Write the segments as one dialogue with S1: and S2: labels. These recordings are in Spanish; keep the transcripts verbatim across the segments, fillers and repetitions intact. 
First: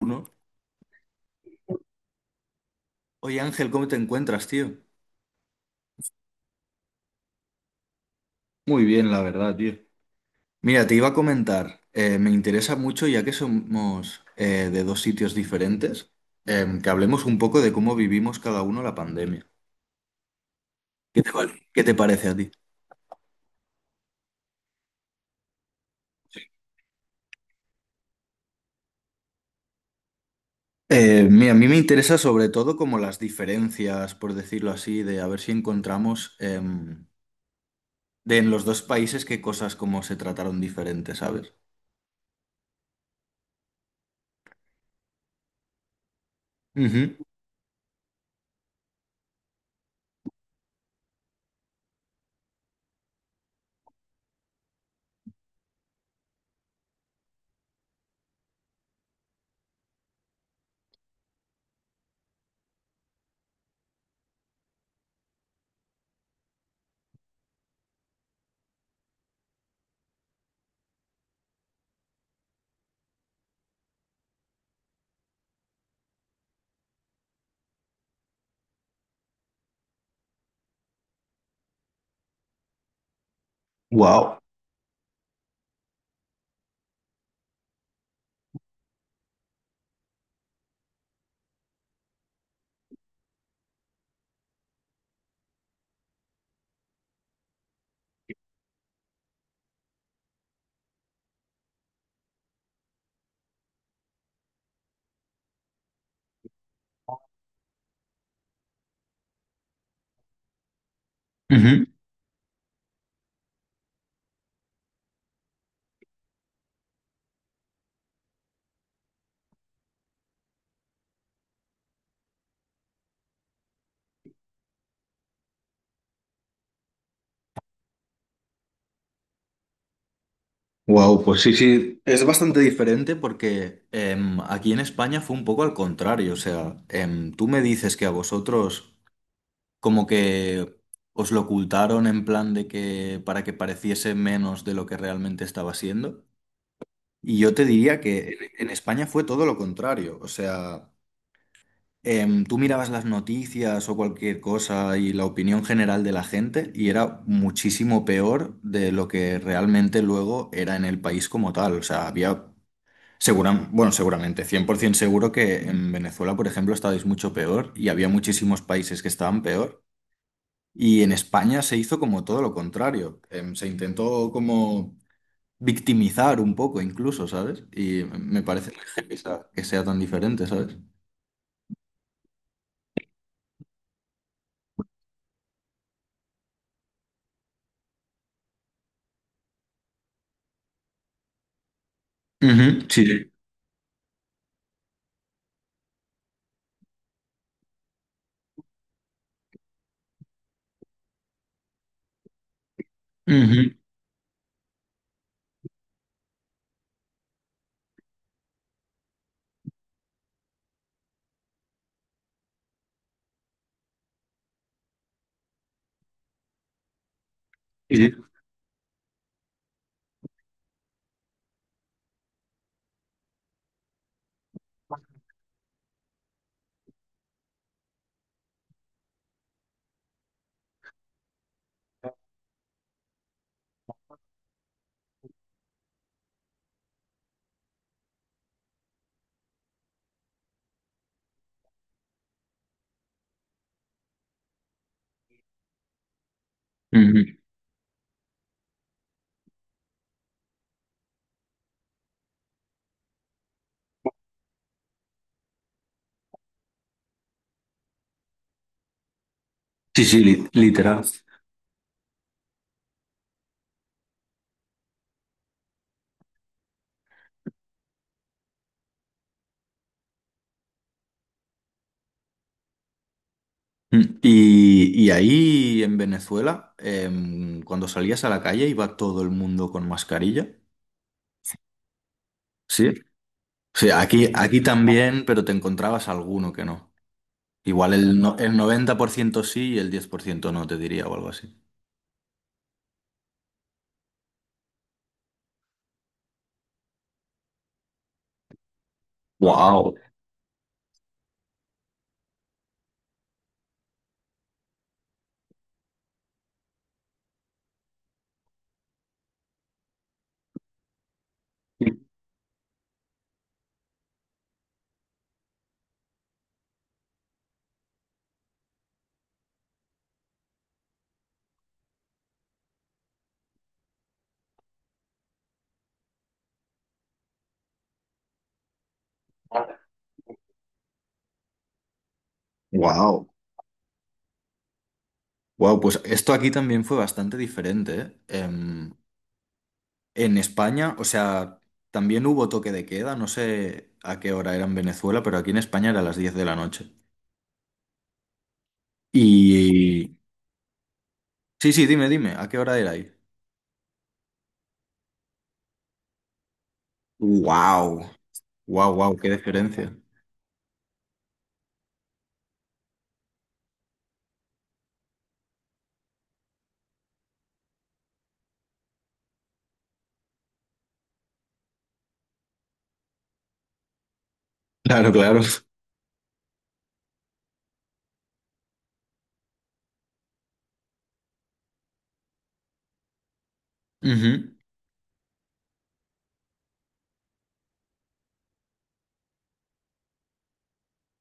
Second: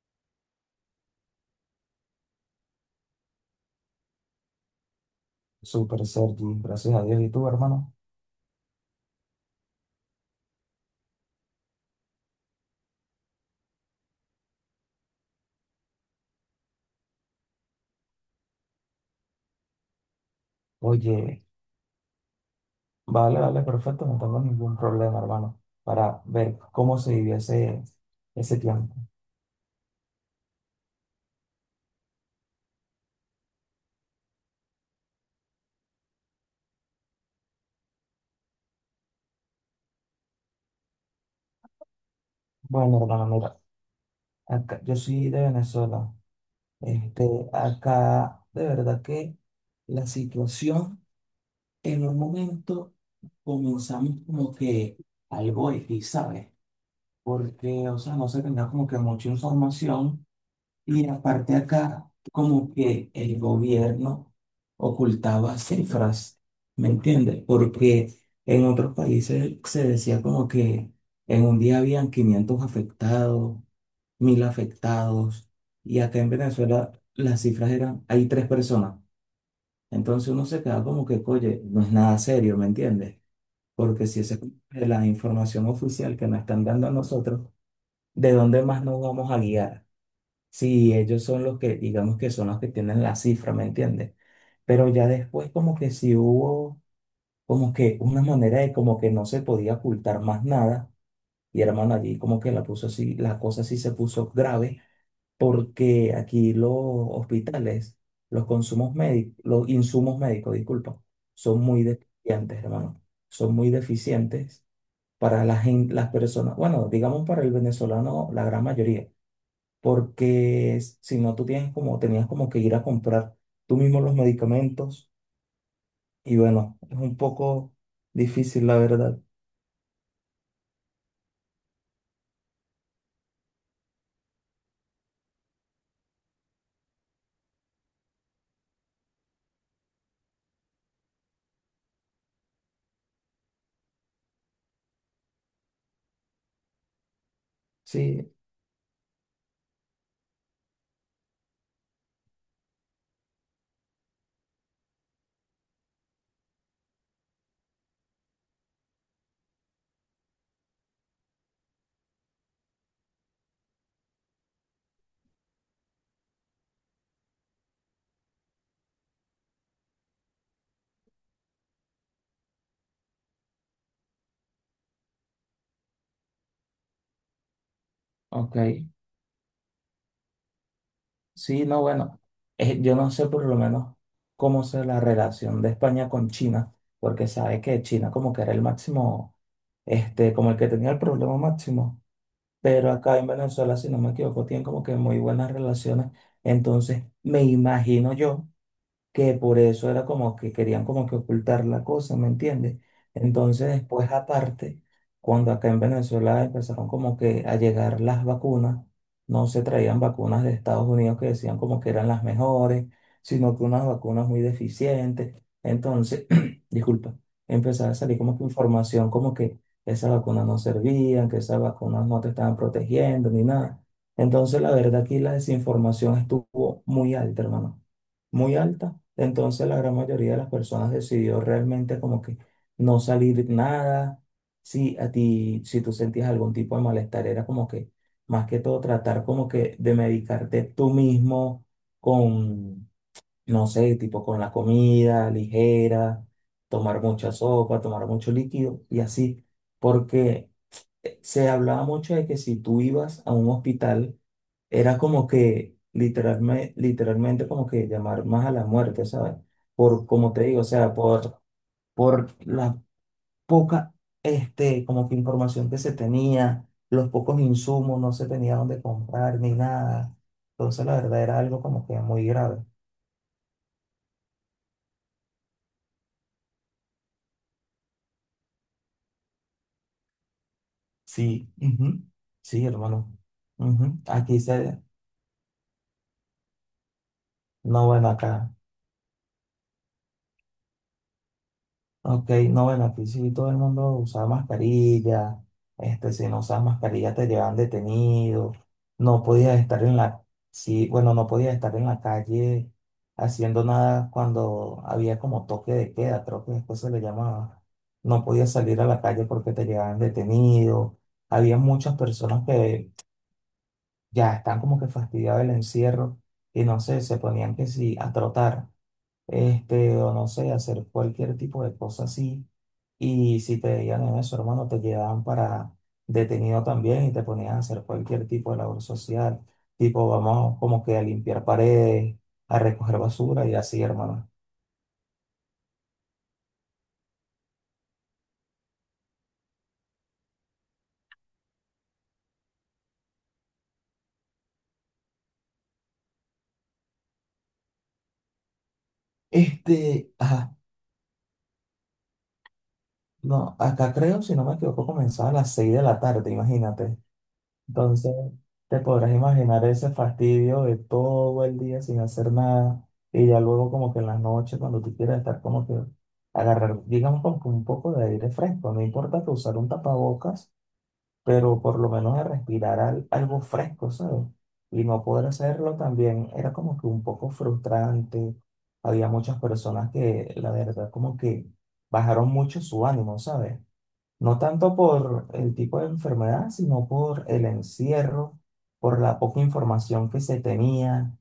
S1: Uno. Oye Ángel, ¿cómo te encuentras, tío?
S2: Súper, Sergi, gracias a Dios. ¿Y tú, hermano?
S1: Muy bien, la verdad, tío. Mira, te iba a comentar, eh, me interesa mucho ya que somos eh, de dos sitios diferentes, em, que hablemos un poco de cómo vivimos cada uno la pandemia. ¿Qué te,
S2: Oye,
S1: vale? ¿Qué te parece a ti?
S2: vale, vale, perfecto, no tengo ningún problema, hermano, para ver cómo se vivió ese, ese tiempo.
S1: Eh, mira, a mí me interesa sobre todo como las diferencias, por decirlo así, de a ver si encontramos em, de en los dos países qué cosas como se trataron diferentes, ¿sabes?
S2: Bueno, hermano, mira, acá, yo soy de Venezuela. Este, acá, de verdad que la situación en un momento comenzamos como que algo X, ¿sabes? Porque, o sea, no se tenía como que mucha información. Y aparte acá, como que el gobierno ocultaba cifras, ¿me entiendes? Porque en otros países se decía como que en un día habían quinientos afectados, mil afectados, y acá en Venezuela las cifras eran, hay tres personas. Entonces uno se queda como que, oye, no es nada serio, ¿me entiendes? Porque si esa
S1: Wow.
S2: es la información oficial que nos están dando a nosotros, ¿de dónde más nos vamos a guiar? Sí, ellos son los que, digamos que son los que tienen la cifra, ¿me entiendes? Pero ya después como que sí hubo como que una manera de como que no se podía ocultar más nada. Y hermano, allí como que la puso así, la cosa sí se puso grave, porque aquí los hospitales, los consumos médicos, los insumos médicos, disculpa, son muy deficientes, hermano. Son muy deficientes para la gen- las personas, bueno, digamos para el venezolano, la gran mayoría porque si no tú tienes como, tenías como que ir a comprar tú mismo los medicamentos y bueno, es un poco difícil la verdad.
S1: Wow, pues sí, sí, es bastante diferente porque em, aquí en España fue un poco al contrario. O sea, em, tú me dices que a vosotros como que os lo ocultaron en plan de que para que pareciese menos de lo que realmente estaba siendo. Y yo te diría que
S2: Sí,
S1: en en España fue todo lo contrario. O sea, em, tú mirabas las noticias o cualquier cosa y la opinión general de la gente y era muchísimo peor de lo que realmente luego era en el país como tal. O sea, había Segura- bueno, seguramente, cien por ciento seguro que en Venezuela, por ejemplo, estabais mucho peor y había muchísimos países que estaban peor. Y en España se hizo como todo lo contrario. Em, se intentó como victimizar un poco incluso, ¿sabes? Y me
S2: ok.
S1: parece muy heavy esa- que sea tan diferente, ¿sabes?
S2: Sí, no, bueno, eh, yo no sé por lo menos cómo sea la relación de España con China, porque sabe que China como que era el máximo, este, como el que tenía el problema máximo,
S1: Ujú,
S2: pero
S1: sí,
S2: acá en
S1: sí.
S2: Venezuela, si no me equivoco, tienen como que muy buenas relaciones, entonces me imagino yo que por eso era como que querían como que ocultar la cosa, ¿me entiendes? Entonces
S1: Ujú,
S2: después aparte, cuando acá en Venezuela empezaron como que a llegar las vacunas, no se traían vacunas de Estados Unidos que decían como que eran las mejores, sino que unas vacunas muy deficientes. Entonces, disculpa, empezaba a
S1: sí, sí.
S2: salir como que información como que esas vacunas no servían, que esas vacunas no te estaban protegiendo ni nada. Entonces, la verdad aquí la desinformación estuvo muy alta, hermano muy alta. Entonces la gran mayoría de las personas decidió realmente como que no salir nada. Si a ti, si tú sentías algún tipo de malestar, era como que más que todo tratar como que de medicarte tú mismo con, no sé, tipo con la comida ligera, tomar mucha
S1: Ujú.
S2: sopa, tomar mucho líquido y así. Porque eh, se hablaba mucho de que si tú ibas a un hospital, era como que literalmente, literalmente como que llamar más a la muerte, ¿sabes?
S1: Sí,
S2: Por,
S1: sí,
S2: como te
S1: li-
S2: digo, o sea,
S1: literal.
S2: por, por la poca, este, como que información que se tenía, los pocos insumos, no se tenía dónde comprar ni nada. Entonces, la verdad era algo como que muy grave.
S1: Mm, Y, y ahí en Venezuela, em, cuando salías a la calle, iba todo el mundo con mascarilla.
S2: Sí, ujú, sí,
S1: Sí.
S2: hermano.
S1: Sí,
S2: Ujú,
S1: aquí,
S2: aquí
S1: aquí
S2: se,
S1: también, pero te encontrabas alguno que no.
S2: no,
S1: Igual
S2: bueno,
S1: el, no-
S2: acá.
S1: el noventa por ciento sí y el diez por ciento no, te diría, o algo así.
S2: Ok, no, bueno, aquí sí todo el mundo usaba mascarilla, este, si no usabas mascarilla te llevaban detenido, no podías estar
S1: Wow.
S2: en la, sí, bueno, no podías estar en la calle haciendo nada cuando había como toque de queda, creo que después se le llamaba, no podías salir a la calle porque te llevaban detenido, había muchas personas que ya están como que fastidiadas del encierro y no sé, se ponían que sí, a trotar, este, o no sé, a hacer cualquier tipo de cosa así y si te veían en eso, hermano, te llevaban para detenido también y te ponían a hacer cualquier tipo de labor social, tipo vamos como que a limpiar paredes, a recoger
S1: Wow.
S2: basura y así, hermano.
S1: Wow, pues esto aquí también fue bastante diferente, ¿eh? Em, en España, o sea, también hubo toque de queda, no sé a qué hora era en Venezuela, pero aquí en España era a las diez de la noche.
S2: Este,
S1: Y...
S2: ajá,
S1: Sí, sí, dime, dime, ¿a qué hora era ahí?
S2: no, acá creo, si no me equivoco, comenzaba a las seis de la tarde, imagínate.
S1: Wow.
S2: Entonces, te
S1: Wow,
S2: podrás
S1: wow, qué
S2: imaginar ese
S1: diferencia.
S2: fastidio de todo el día sin hacer nada y ya luego como que en las noches cuando tú quieras estar como que agarrar, digamos como que un poco de aire fresco, no importa que usar un tapabocas pero por lo menos a respirar al- algo fresco, ¿sabes? Y no
S1: Claro,
S2: poder
S1: claro.
S2: hacerlo también era como que un poco frustrante. Había muchas personas que, la verdad, como que bajaron mucho su ánimo, ¿sabes? No
S1: Ujú.
S2: tanto por el tipo de enfermedad, sino por el encierro, por la poca información que se tenía.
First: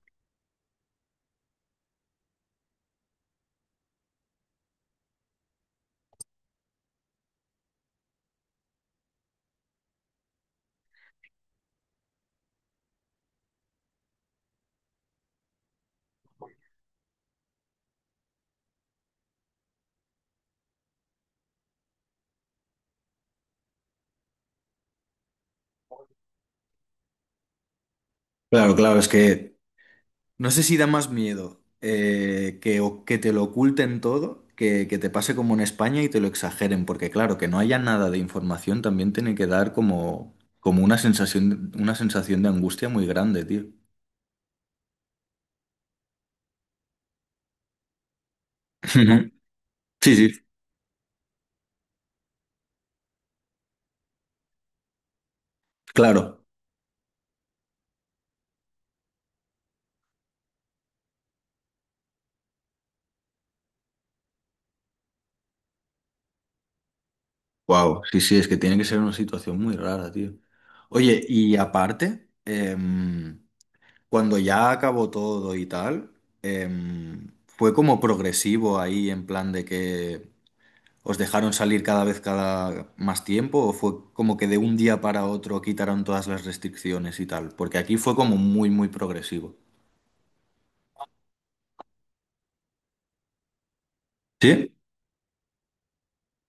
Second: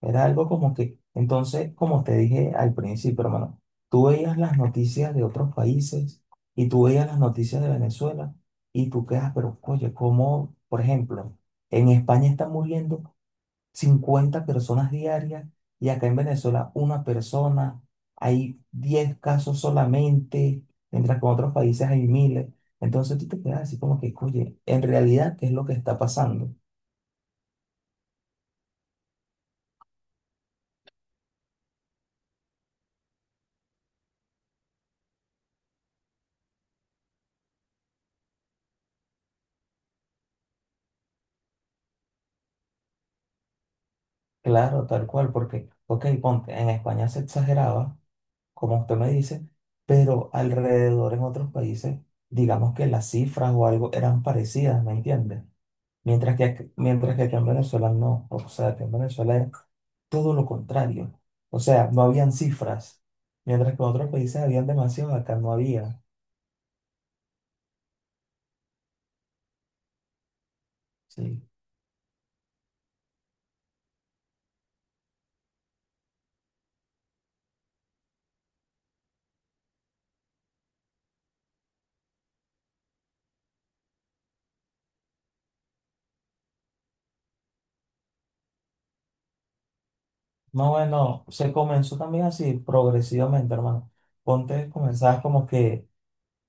S2: Era algo como que, entonces, como te dije al principio, hermano, tú veías las noticias de otros países y tú veías las noticias de Venezuela y tú quedas, pero oye, ¿cómo, por ejemplo, en España están muriendo cincuenta personas diarias y acá en Venezuela una persona, hay diez casos solamente, mientras que en otros países hay miles? Entonces tú te quedas así como que, oye, en realidad, ¿qué es lo que está pasando?
S1: Claro, claro, es que no sé si da más miedo eh, que, o- que te lo oculten todo, que, que te pase como en España y te lo exageren, porque claro, que no haya nada de información también tiene que dar como, como una sensación, una sensación de angustia muy grande, tío.
S2: Claro, tal cual, porque, ok, ponte, en España se exageraba, como usted me
S1: Ujú.
S2: dice,
S1: Sí, sí.
S2: pero alrededor en otros países, digamos que las cifras o algo eran parecidas, ¿me entiendes? Mientras
S1: Claro.
S2: que, ac- mientras que aquí en Venezuela no, o sea, que en Venezuela todo lo contrario. O sea, no habían cifras, mientras que en otros países habían demasiado, acá no había.
S1: Wow, sí, sí, es que tiene que ser una situación muy rara, tío. Oye,
S2: Sí.
S1: y aparte, em, cuando ya acabó todo y tal, em, fue como progresivo ahí en plan de que, ¿os dejaron salir cada vez cada más tiempo o fue como que de un día para otro quitaron todas las restricciones y tal? Porque aquí fue como muy, muy progresivo.
S2: No, bueno, se comenzó también así progresivamente, hermano. Ponte,
S1: ¿Sí?
S2: comenzabas como que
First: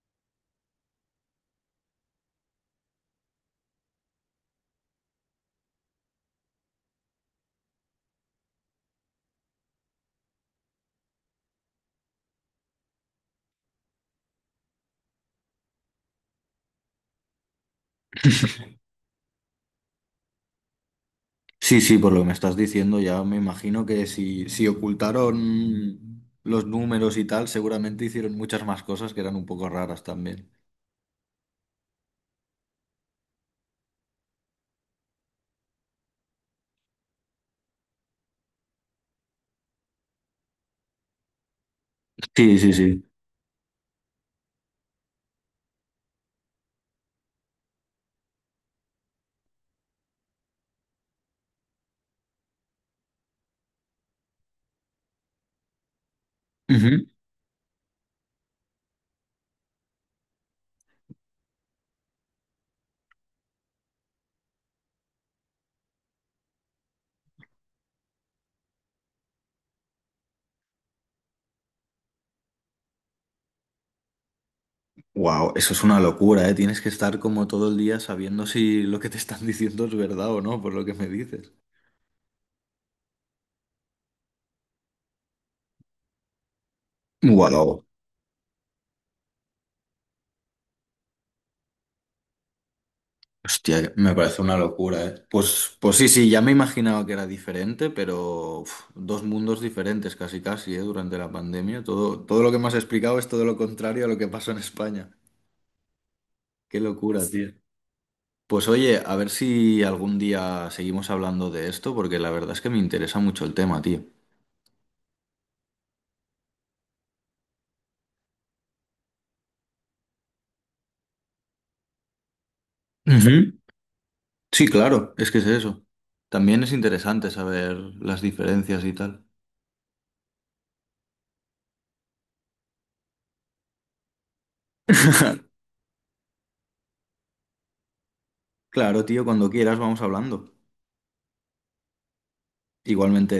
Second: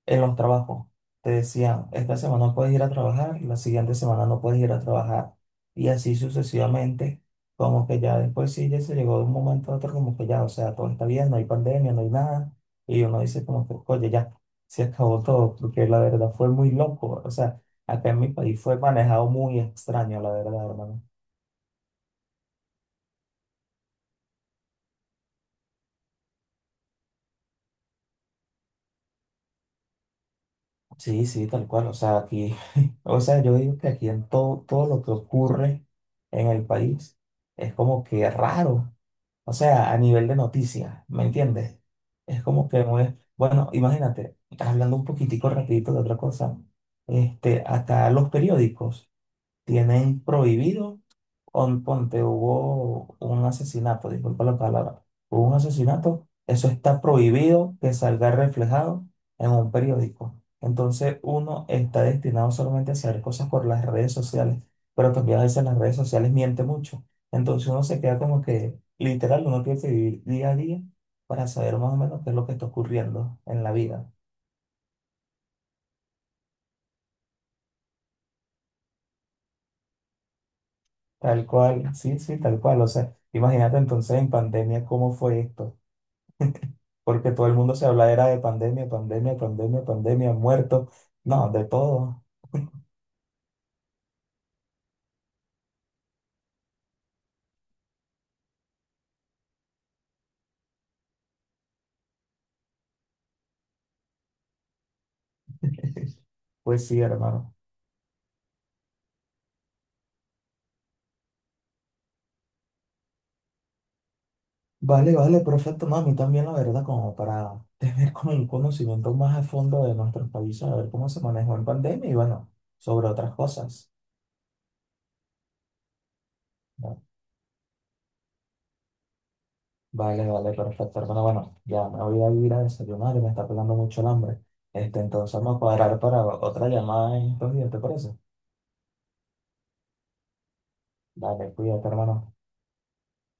S2: en los trabajos. Te decían, esta semana puedes ir a trabajar, la siguiente semana no puedes ir a trabajar. Y así sucesivamente, como que ya después sí, ya se llegó de un momento a otro, como que ya, o sea, todo está bien, no hay pandemia, no hay nada. Y uno dice como que, oye, ya, se acabó todo, porque la verdad fue muy loco. O sea, acá en mi país fue manejado muy extraño, la verdad, hermano.
S1: Sí, sí, por lo que me estás diciendo, ya me imagino que si, si ocultaron los números y tal, seguramente hicieron muchas más cosas que eran un poco raras también.
S2: Sí, sí, tal cual. O sea, aquí, o sea, yo digo que aquí en todo, todo lo que ocurre en el país es como que raro. O sea, a nivel de noticias, ¿me entiendes? Es
S1: Sí,
S2: como
S1: sí,
S2: que no
S1: sí.
S2: es- bueno, imagínate, hablando un poquitico rapidito de otra cosa, este, acá los periódicos tienen prohibido. Pon- Ponte, hubo un asesinato, disculpa la palabra, hubo un asesinato, eso está prohibido que salga reflejado en un periódico. Entonces uno está destinado solamente a hacer cosas por las redes sociales, pero también a veces las redes sociales miente mucho. Entonces uno se queda como que, literal, uno tiene que vivir día a día para saber más o menos qué es lo que está ocurriendo en la vida.
S1: Wow, eso es una locura, ¿eh? Tienes que estar como todo el día sabiendo si lo que te están diciendo es verdad o no, por lo que me
S2: Tal
S1: dices.
S2: cual, sí, sí, tal cual. O sea, imagínate entonces en pandemia cómo fue esto porque todo el mundo
S1: Wow.
S2: se habla era de pandemia, pandemia, pandemia, pandemia, muerto, no, de todo.
S1: Hostia, me parece una locura, ¿eh? Pues, pues sí, sí, ya me imaginaba que era diferente, pero uf, dos mundos diferentes casi casi, ¿eh? Durante la pandemia. Todo, todo lo que me has explicado es todo lo contrario a lo que pasó en España. Qué
S2: Pues sí,
S1: locura, tío.
S2: hermano.
S1: Pues oye, a ver si algún día seguimos hablando de esto, porque la verdad es que me interesa mucho el tema, tío.
S2: Vale, vale, perfecto, mami también la verdad, como para tener como un conocimiento más a fondo de nuestros países, a ver cómo se manejó en pandemia y bueno, sobre otras
S1: Ujú.
S2: cosas.
S1: Sí, claro, es que es eso. También es
S2: ¿No?
S1: interesante saber las diferencias y tal.
S2: Vale, vale, perfecto, hermano. Bueno, ya me voy a ir a desayunar y me está pegando mucho el hambre. Este, entonces vamos a cuadrar para otra llamada en estos días, ¿te parece?
S1: Claro, tío, cuando quieras vamos hablando.
S2: Vale, cuídate, hermano.
S1: Igualmente.